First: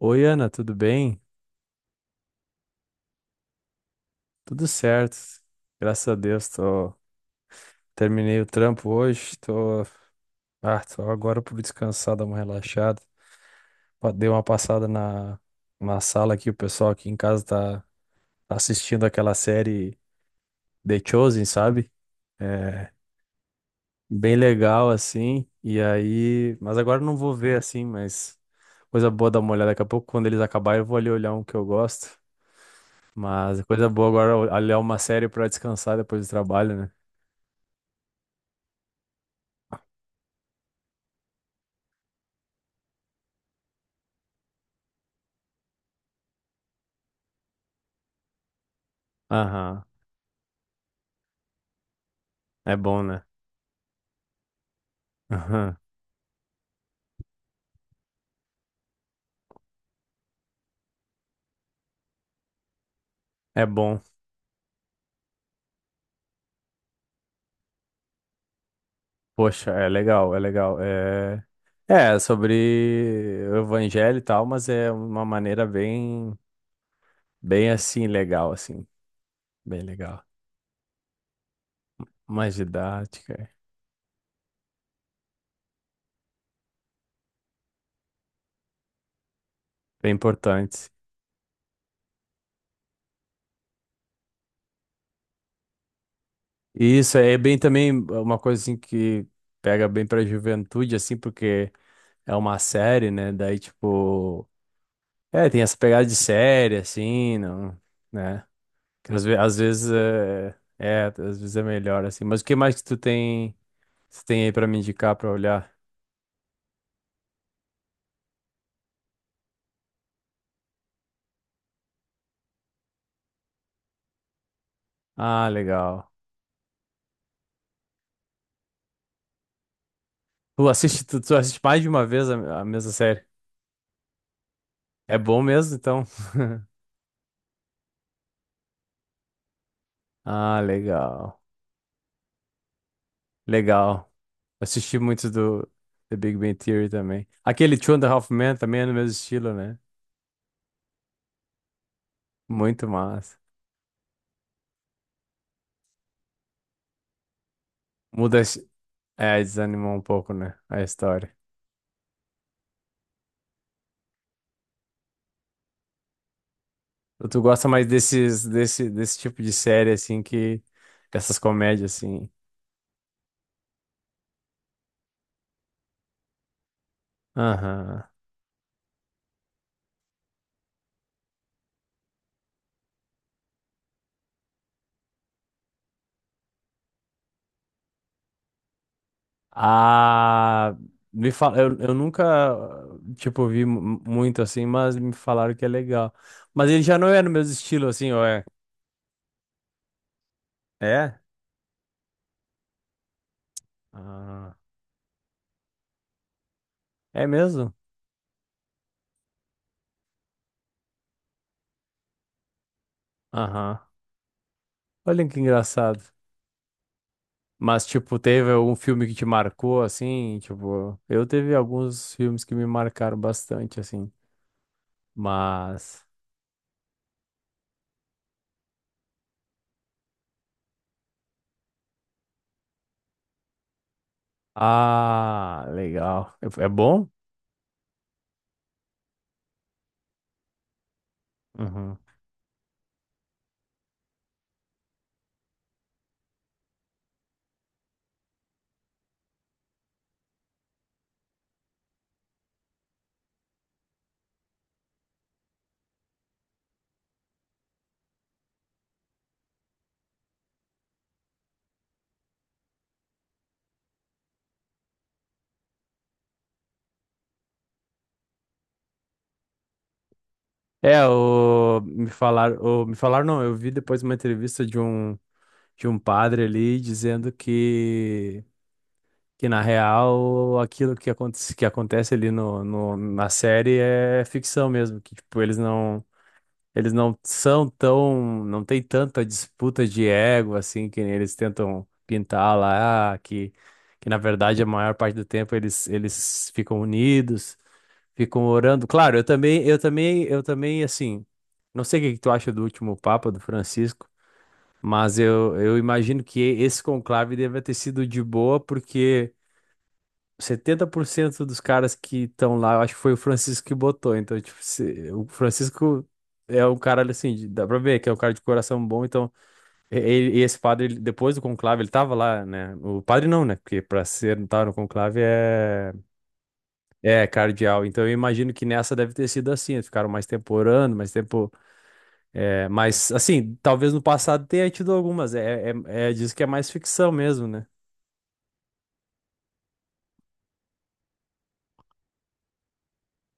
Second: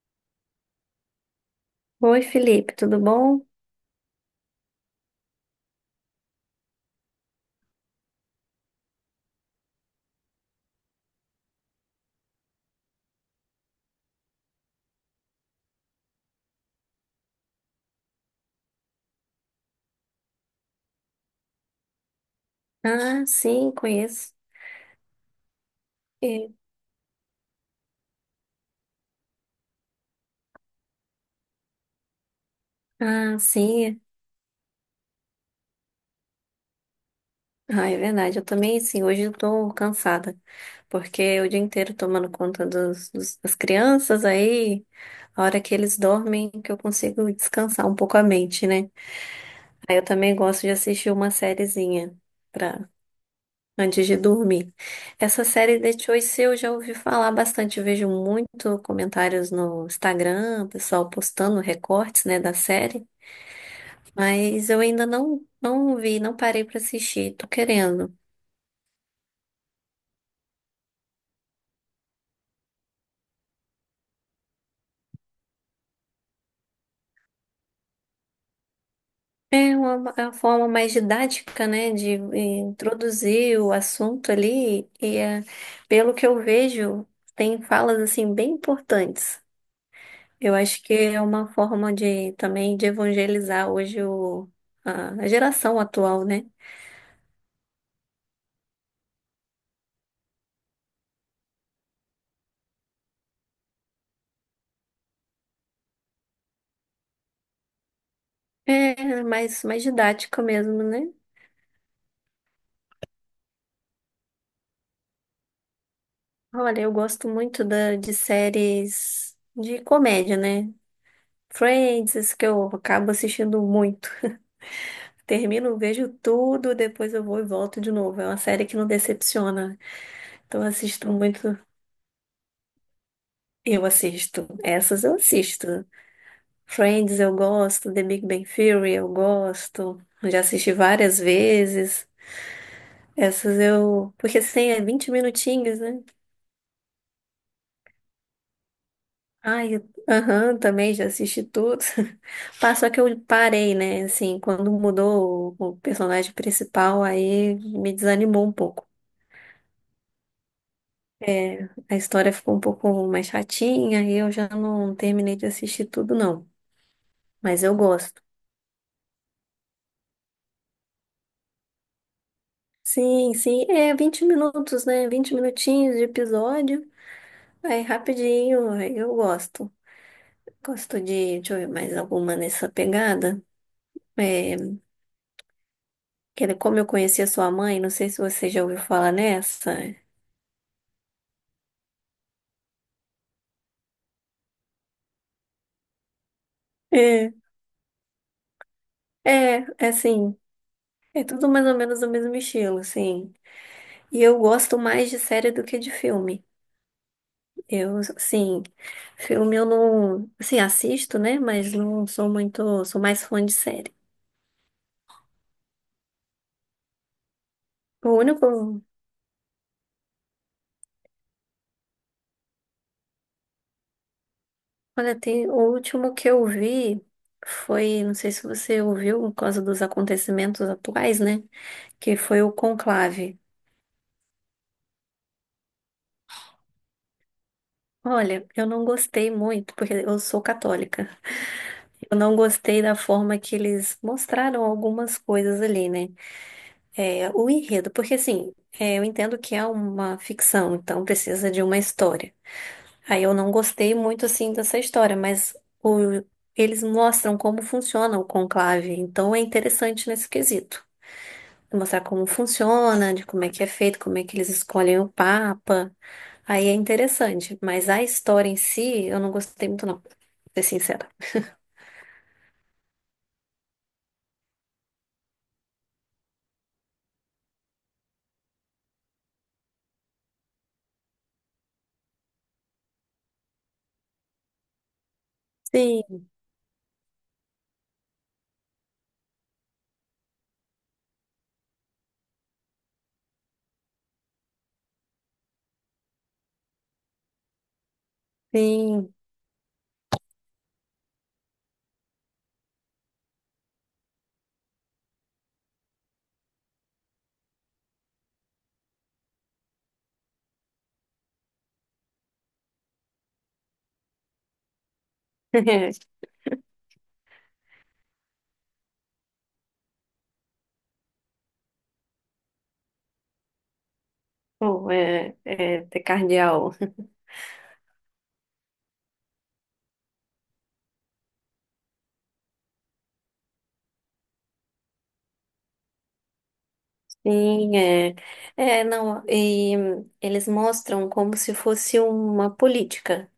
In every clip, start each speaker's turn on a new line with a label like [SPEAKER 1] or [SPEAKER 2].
[SPEAKER 1] Oi, Ana, tudo bem?
[SPEAKER 2] Oi, Felipe, tudo bom?
[SPEAKER 1] Tudo certo. Graças a Deus, tô... terminei o trampo hoje, tô agora por descansar, dar uma relaxada. Dei uma passada na sala aqui, o pessoal aqui em casa tá assistindo aquela série The Chosen, sabe? É
[SPEAKER 2] Ah, sim, conheço.
[SPEAKER 1] bem legal, assim, e
[SPEAKER 2] E-
[SPEAKER 1] aí... Mas agora eu não vou ver, assim, mas coisa boa dar uma olhada. Daqui a pouco, quando eles acabarem, eu vou ali olhar um que eu gosto.
[SPEAKER 2] Ah,
[SPEAKER 1] Mas coisa
[SPEAKER 2] sim.
[SPEAKER 1] boa agora olhar uma série pra descansar depois do trabalho, né?
[SPEAKER 2] Ah, é verdade. Eu também, sim. Hoje eu tô cansada, porque é o dia inteiro tomando conta das crianças, aí a hora que eles dormem que eu consigo descansar um pouco a mente, né?
[SPEAKER 1] Aham,
[SPEAKER 2] Aí eu também gosto de assistir uma sériezinha
[SPEAKER 1] é
[SPEAKER 2] pra,
[SPEAKER 1] bom, né?
[SPEAKER 2] antes de dormir. Essa
[SPEAKER 1] Aham,
[SPEAKER 2] série The Choice eu já ouvi falar bastante. Eu vejo muito comentários no Instagram, o pessoal postando recortes, né, da série.
[SPEAKER 1] é bom.
[SPEAKER 2] Mas eu ainda não, não vi, não parei pra assistir. Tô querendo.
[SPEAKER 1] Poxa, é legal, é legal. É, é sobre o evangelho e tal, mas é uma maneira bem, bem assim, legal, assim,
[SPEAKER 2] É
[SPEAKER 1] bem
[SPEAKER 2] uma, é
[SPEAKER 1] legal.
[SPEAKER 2] uma forma mais didática, né, de
[SPEAKER 1] Mais didática,
[SPEAKER 2] introduzir
[SPEAKER 1] é
[SPEAKER 2] o assunto ali. E é, pelo que eu vejo, tem falas assim bem importantes.
[SPEAKER 1] bem
[SPEAKER 2] Eu acho
[SPEAKER 1] importante.
[SPEAKER 2] que é uma forma de também de evangelizar hoje a geração atual, né?
[SPEAKER 1] E isso é bem também uma coisa assim que pega bem pra juventude, assim, porque é uma série, né? Daí, tipo, é, tem essa pegada de série, assim, não, né?
[SPEAKER 2] É
[SPEAKER 1] Às
[SPEAKER 2] mais
[SPEAKER 1] vezes
[SPEAKER 2] didática mesmo, né?
[SPEAKER 1] às vezes é melhor assim. Mas o que mais que tu tem aí pra me indicar pra olhar?
[SPEAKER 2] Olha, eu gosto muito de séries de comédia, né? Friends, isso que eu acabo assistindo muito.
[SPEAKER 1] Ah,
[SPEAKER 2] Termino,
[SPEAKER 1] legal.
[SPEAKER 2] vejo tudo, depois eu vou e volto de novo. É uma série que não decepciona. Então
[SPEAKER 1] Tu
[SPEAKER 2] eu
[SPEAKER 1] assiste,
[SPEAKER 2] assisto
[SPEAKER 1] tu, tu
[SPEAKER 2] muito.
[SPEAKER 1] assiste mais de uma vez a mesma série.
[SPEAKER 2] Eu assisto. Essas eu
[SPEAKER 1] É bom mesmo,
[SPEAKER 2] assisto.
[SPEAKER 1] então.
[SPEAKER 2] Friends eu gosto, The Big Bang Theory eu gosto. Eu já
[SPEAKER 1] Ah,
[SPEAKER 2] assisti várias
[SPEAKER 1] legal.
[SPEAKER 2] vezes. Essas
[SPEAKER 1] Legal.
[SPEAKER 2] eu. Porque assim, é
[SPEAKER 1] Assisti
[SPEAKER 2] 20
[SPEAKER 1] muito do
[SPEAKER 2] minutinhos, né?
[SPEAKER 1] The Big Bang Theory também. Aquele Two and a Half Men também é no mesmo estilo,
[SPEAKER 2] Ai,
[SPEAKER 1] né?
[SPEAKER 2] aham, também já assisti tudo. Pá,
[SPEAKER 1] Muito
[SPEAKER 2] só que eu
[SPEAKER 1] massa.
[SPEAKER 2] parei, né? Assim, quando mudou o personagem principal, aí me
[SPEAKER 1] Muda,
[SPEAKER 2] desanimou um pouco.
[SPEAKER 1] a é, desanimou um pouco, né? A história.
[SPEAKER 2] É, a história ficou um pouco mais chatinha e eu já não terminei de assistir tudo, não.
[SPEAKER 1] Tu
[SPEAKER 2] Mas
[SPEAKER 1] gosta
[SPEAKER 2] eu
[SPEAKER 1] mais
[SPEAKER 2] gosto.
[SPEAKER 1] desse tipo de série, assim, que... Essas comédias, assim.
[SPEAKER 2] Sim, sim, é 20 minutos, né? 20 minutinhos de episódio. Aí
[SPEAKER 1] Aham.
[SPEAKER 2] rapidinho, aí eu gosto. Gosto deixa eu ver mais alguma nessa pegada. É, que era como eu conheci a sua mãe, não sei se você já ouviu falar nessa.
[SPEAKER 1] Ah, me eu nunca, tipo, vi muito, assim, mas me falaram que é legal. Mas ele já não é no
[SPEAKER 2] É,
[SPEAKER 1] mesmo estilo, assim, ou é?
[SPEAKER 2] é assim,
[SPEAKER 1] É?
[SPEAKER 2] é tudo mais ou menos do mesmo estilo, assim. E eu
[SPEAKER 1] Ah,
[SPEAKER 2] gosto mais de série do que de filme.
[SPEAKER 1] é mesmo?
[SPEAKER 2] Eu, sim, filme eu não, assim, assisto, né? Mas não sou muito, sou mais fã de
[SPEAKER 1] Aham.
[SPEAKER 2] série.
[SPEAKER 1] Olha que engraçado. Mas,
[SPEAKER 2] O
[SPEAKER 1] tipo,
[SPEAKER 2] único,
[SPEAKER 1] teve algum filme que te marcou, assim? Tipo, eu teve alguns filmes que me marcaram bastante, assim.
[SPEAKER 2] olha, tem, o
[SPEAKER 1] Mas...
[SPEAKER 2] último que eu vi foi, não sei se você ouviu, por causa dos acontecimentos atuais, né? Que foi o Conclave.
[SPEAKER 1] Ah, legal. É é bom?
[SPEAKER 2] Olha, eu não gostei muito, porque eu sou católica.
[SPEAKER 1] Uhum.
[SPEAKER 2] Eu não gostei da forma que eles mostraram algumas coisas ali, né? É, o enredo, porque assim, é, eu entendo que é uma ficção, então precisa de uma história. Aí eu não gostei muito assim dessa história, mas o- eles mostram como funciona o conclave, então é interessante nesse quesito. Mostrar como funciona, de como é que é feito, como é que eles escolhem o papa. Aí é interessante, mas a história em si eu não gostei muito não, pra ser sincera.
[SPEAKER 1] Me falaram não, eu vi depois uma entrevista de um padre ali dizendo que na real aquilo que acontece ali no, no, na série é ficção mesmo, que tipo,
[SPEAKER 2] Sim,
[SPEAKER 1] eles não são tão, não tem tanta disputa de ego assim que nem eles tentam pintar lá, ah, que na verdade a maior parte do tempo eles ficam unidos. Ficam orando.
[SPEAKER 2] sim.
[SPEAKER 1] Claro, eu também, assim, não sei o que que tu acha do último Papa, do Francisco, mas eu imagino que esse conclave deve ter sido de boa, porque 70% dos caras que estão lá, eu acho que foi o Francisco que botou. Então, tipo, o Francisco é um cara, assim, dá pra ver que é um cara de coração bom. Então, e esse padre, depois do conclave, ele tava lá, né? O padre não, né? Porque pra ser, estar no
[SPEAKER 2] Pô,
[SPEAKER 1] conclave é.
[SPEAKER 2] ter cardeal.
[SPEAKER 1] É, cardeal. Então eu imagino que nessa deve ter sido assim. Eles ficaram mais tempo orando, mais tempo. É, mas, assim, talvez no passado tenha tido algumas. É, diz que é mais ficção mesmo, né?
[SPEAKER 2] Sim, é. É, não, e eles mostram como se fosse uma política.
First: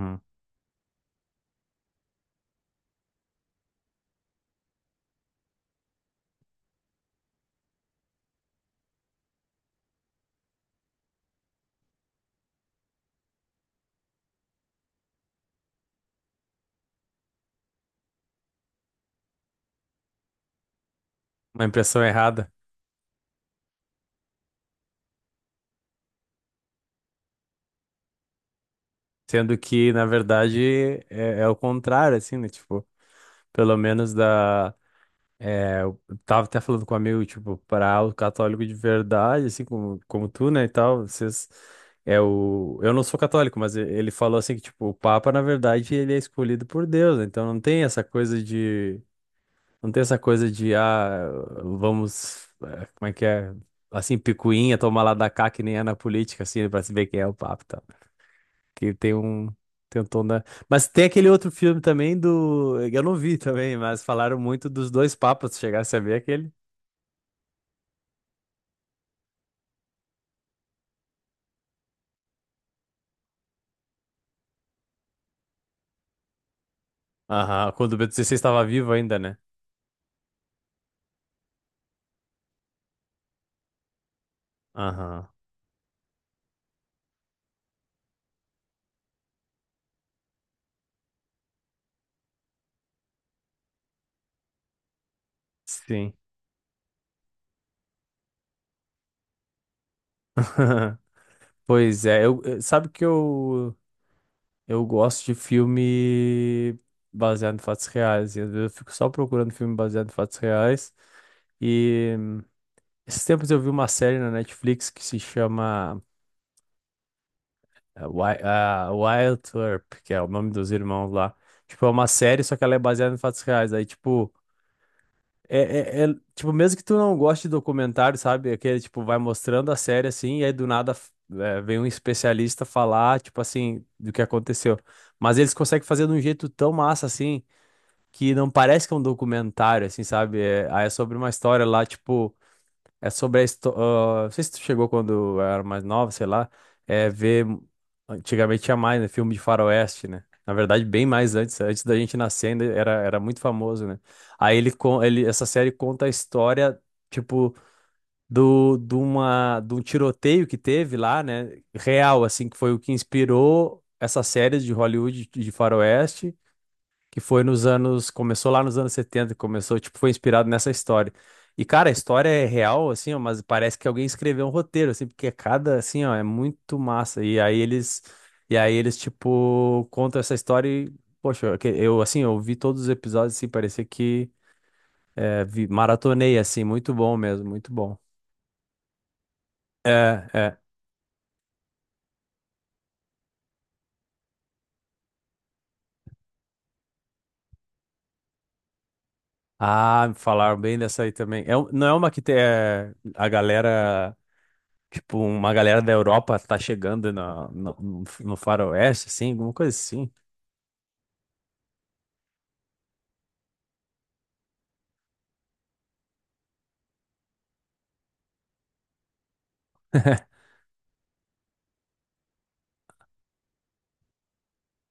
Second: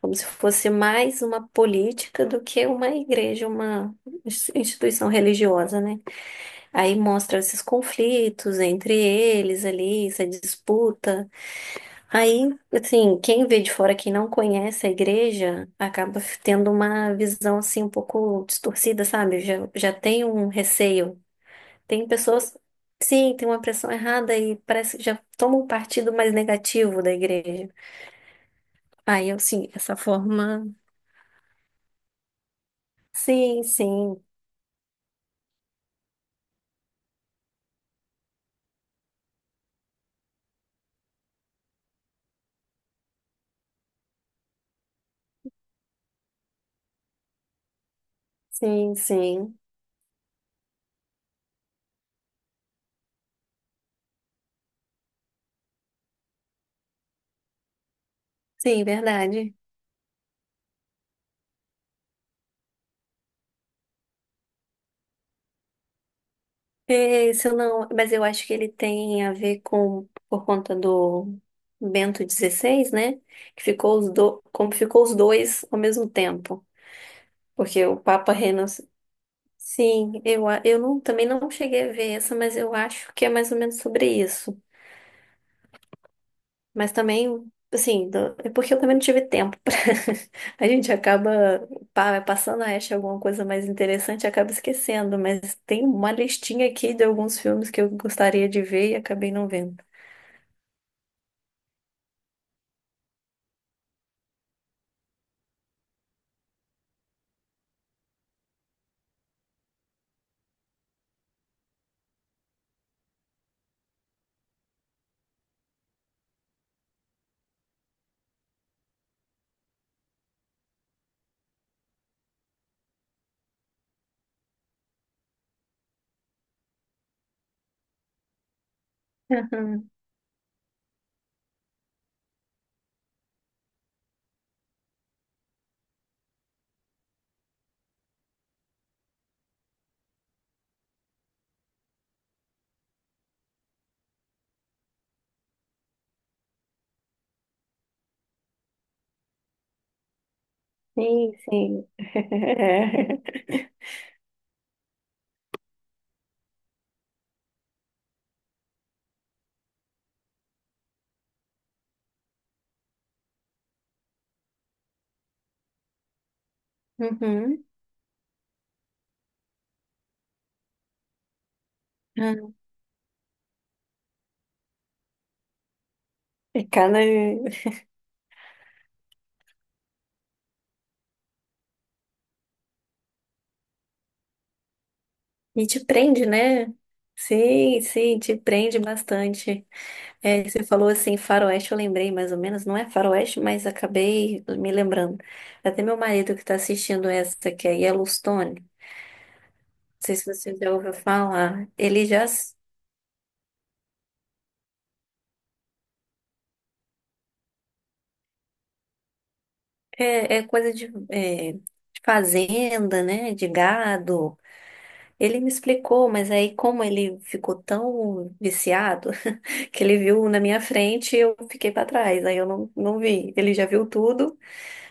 [SPEAKER 2] Como se fosse mais uma política do que uma igreja, uma instituição religiosa, né? Aí mostra esses conflitos entre eles ali, essa disputa. Aí, assim, quem vê de fora, quem não conhece a igreja, acaba tendo uma visão assim um pouco distorcida, sabe? Já tem um receio.
[SPEAKER 1] Uma impressão
[SPEAKER 2] Tem
[SPEAKER 1] errada.
[SPEAKER 2] pessoas, sim, tem uma pressão errada e parece que já toma um partido mais negativo da igreja. Aí,
[SPEAKER 1] Sendo
[SPEAKER 2] assim,
[SPEAKER 1] que,
[SPEAKER 2] essa
[SPEAKER 1] na
[SPEAKER 2] forma.
[SPEAKER 1] verdade, é o contrário, assim, né? Tipo,
[SPEAKER 2] Sim,
[SPEAKER 1] pelo menos
[SPEAKER 2] sim.
[SPEAKER 1] da. É, eu tava até falando com um amigo, tipo, para o católico de verdade, assim como, como tu, né, e tal, vocês é o eu não sou católico, mas ele falou assim que tipo, o Papa, na verdade, ele é escolhido por Deus, né? Então não tem essa coisa
[SPEAKER 2] Sim,
[SPEAKER 1] de
[SPEAKER 2] sim.
[SPEAKER 1] não tem essa coisa de ah, vamos, como é que é? Assim, picuinha, tomar lá da cá que nem é na política assim, pra se ver quem é o Papa, e tal.
[SPEAKER 2] Sim,
[SPEAKER 1] Que
[SPEAKER 2] verdade.
[SPEAKER 1] tem um tom da mas tem aquele outro filme também do. Eu não vi também, mas falaram muito dos dois papas. Se chegasse a ver aquele.
[SPEAKER 2] É, se eu não, mas eu acho que ele tem a ver com, por conta do Bento XVI, né? Que ficou os como ficou os dois ao mesmo tempo.
[SPEAKER 1] Aham,
[SPEAKER 2] Porque
[SPEAKER 1] quando o
[SPEAKER 2] o Papa
[SPEAKER 1] B16 estava
[SPEAKER 2] renunci...
[SPEAKER 1] vivo ainda, né?
[SPEAKER 2] Sim, eu não, também não cheguei a ver essa, mas eu acho que é mais ou menos sobre isso.
[SPEAKER 1] Aham,
[SPEAKER 2] Mas também, assim, é porque eu também não tive tempo pra... A gente acaba passando a acha alguma coisa mais interessante, e acaba esquecendo, mas tem uma
[SPEAKER 1] sim.
[SPEAKER 2] listinha aqui de alguns filmes que eu gostaria de ver e acabei não vendo.
[SPEAKER 1] Sabe que eu gosto de filme baseado em fatos reais, e às vezes eu fico só procurando filme baseado em fatos reais, e esses tempos eu vi uma série na Netflix que se chama Wild Earp, que é o nome dos irmãos lá. Tipo, é uma série, só que ela é baseada em fatos reais, aí tipo... É, tipo, mesmo que tu não goste de documentário, sabe? Aquele, tipo, vai mostrando a
[SPEAKER 2] Aham.
[SPEAKER 1] série assim, e aí do nada é, vem um especialista falar, tipo assim, do que aconteceu. Mas eles conseguem fazer de um jeito tão massa assim, que não parece que é um documentário, assim, sabe? É, aí é sobre uma história lá, tipo. É sobre a história. Não sei se tu chegou quando eu era mais nova, sei lá. É ver. Antigamente tinha mais, né? Filme de faroeste, né? Na verdade, bem
[SPEAKER 2] Sim,
[SPEAKER 1] mais antes. Antes
[SPEAKER 2] sim.
[SPEAKER 1] da gente nascer, ainda era muito famoso, né? Aí ele, essa série conta a história, tipo, de um tiroteio que teve lá, né? Real, assim, que foi o que inspirou essa série de Hollywood de faroeste que foi nos
[SPEAKER 2] Uhum.
[SPEAKER 1] anos, começou lá nos anos 70, começou, tipo, foi inspirado nessa história. E, cara, a história é
[SPEAKER 2] Uhum.
[SPEAKER 1] real, assim, ó, mas parece que alguém escreveu um roteiro, assim, porque cada, assim, ó, é
[SPEAKER 2] E
[SPEAKER 1] muito
[SPEAKER 2] cada...
[SPEAKER 1] massa. E aí eles, tipo, contam essa história e, poxa, eu, assim, eu vi todos os episódios, assim, parecia que é,
[SPEAKER 2] E
[SPEAKER 1] vi,
[SPEAKER 2] te prende,
[SPEAKER 1] maratonei, assim,
[SPEAKER 2] né?
[SPEAKER 1] muito bom mesmo, muito
[SPEAKER 2] Sim,
[SPEAKER 1] bom.
[SPEAKER 2] sim, te prende bastante.
[SPEAKER 1] É,
[SPEAKER 2] É,
[SPEAKER 1] é.
[SPEAKER 2] você falou assim, faroeste, eu lembrei mais ou menos, não é faroeste, mas acabei me lembrando. Até meu marido que está assistindo essa, que é Yellowstone, não
[SPEAKER 1] Ah,
[SPEAKER 2] sei se você
[SPEAKER 1] falaram
[SPEAKER 2] já
[SPEAKER 1] bem
[SPEAKER 2] ouviu
[SPEAKER 1] dessa aí também. É,
[SPEAKER 2] falar,
[SPEAKER 1] não é
[SPEAKER 2] ele
[SPEAKER 1] uma que
[SPEAKER 2] já
[SPEAKER 1] tem, é, a galera tipo, uma galera da Europa tá chegando no faroeste, assim, alguma coisa assim.
[SPEAKER 2] é coisa de fazenda, né, de gado. Ele me explicou, mas aí como ele ficou tão viciado, que ele viu na minha frente e eu fiquei para trás, aí eu não, não vi. Ele já viu tudo.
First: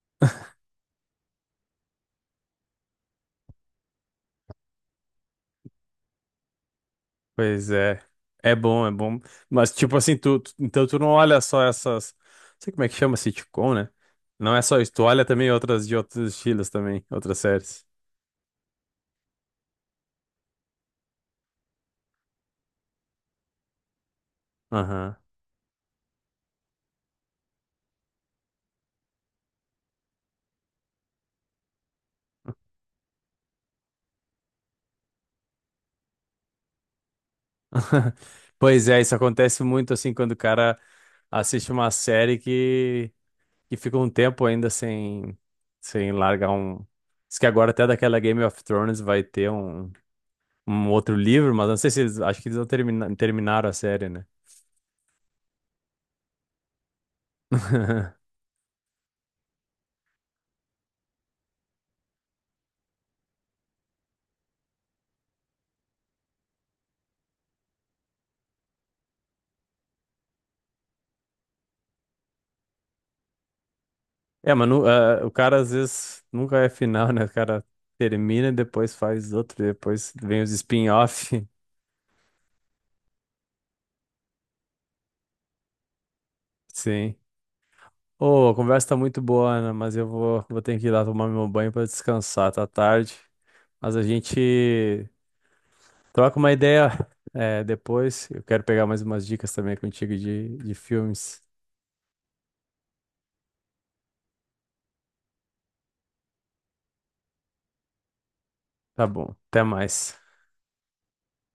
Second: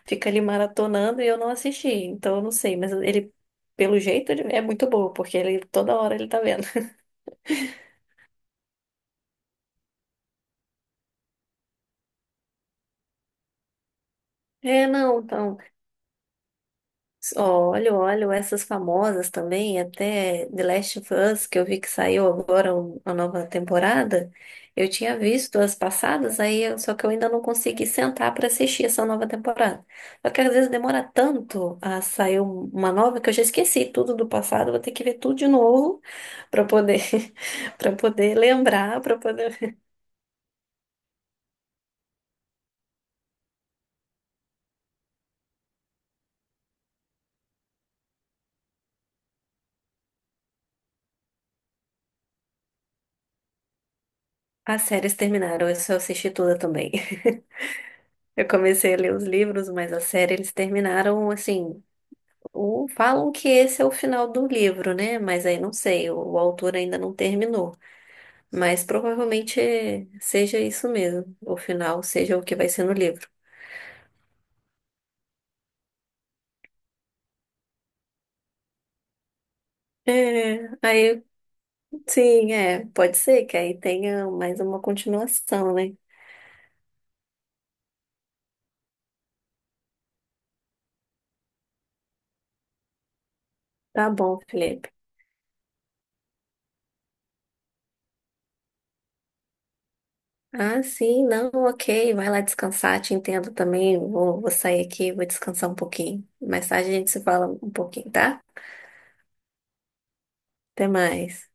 [SPEAKER 2] Fica ali maratonando e eu não assisti, então eu não sei, mas ele, pelo jeito, ele é muito bom, porque ele toda hora ele tá vendo.
[SPEAKER 1] Pois é. É bom, é bom. Mas, tipo assim, então tu não olha só essas. Não sei como é que chama sitcom, né? Não é só
[SPEAKER 2] É,
[SPEAKER 1] isso, tu
[SPEAKER 2] não,
[SPEAKER 1] olha também
[SPEAKER 2] então.
[SPEAKER 1] outras de outros estilos também, outras séries.
[SPEAKER 2] Olho, olho, essas famosas também, até The Last of Us, que eu vi que saiu agora a nova temporada. Eu
[SPEAKER 1] Aham.
[SPEAKER 2] tinha visto as passadas, aí só que eu ainda não consegui sentar para assistir essa nova temporada. Só que às vezes demora tanto a sair uma nova que eu já esqueci tudo do passado, vou ter que ver tudo de novo para poder para poder lembrar,
[SPEAKER 1] Isso
[SPEAKER 2] para
[SPEAKER 1] acontece
[SPEAKER 2] poder.
[SPEAKER 1] muito assim quando o cara assiste uma série que fica um tempo ainda sem, sem largar um. Diz que agora até daquela Game of Thrones vai ter um outro livro, mas não sei se eles, acho que eles não termina- terminaram a série, né?
[SPEAKER 2] As séries terminaram, eu só assisti toda também. Eu comecei a ler os livros, mas a série eles terminaram assim. Ou falam que esse é o final do livro, né? Mas aí não sei, o autor ainda não terminou. Mas provavelmente seja isso mesmo, o final seja o que vai ser no livro.
[SPEAKER 1] É, mas o cara às vezes nunca é final, né? O cara termina e depois faz outro, depois vem os
[SPEAKER 2] É, aí
[SPEAKER 1] spin-off.
[SPEAKER 2] sim, é, pode ser que aí tenha mais uma continuação, né?
[SPEAKER 1] Sim. Ô, a conversa tá muito boa, Ana, mas vou ter que ir lá tomar meu banho pra descansar, tá tarde. Mas a
[SPEAKER 2] Tá bom, Felipe.
[SPEAKER 1] gente troca uma ideia, depois. Eu quero pegar mais umas dicas também contigo de
[SPEAKER 2] Ah, sim,
[SPEAKER 1] filmes.
[SPEAKER 2] não, ok, vai lá descansar, te entendo também. Vou sair aqui, vou descansar um pouquinho. Mais tarde a gente se fala um pouquinho, tá?
[SPEAKER 1] Tá bom, até mais.
[SPEAKER 2] Até mais.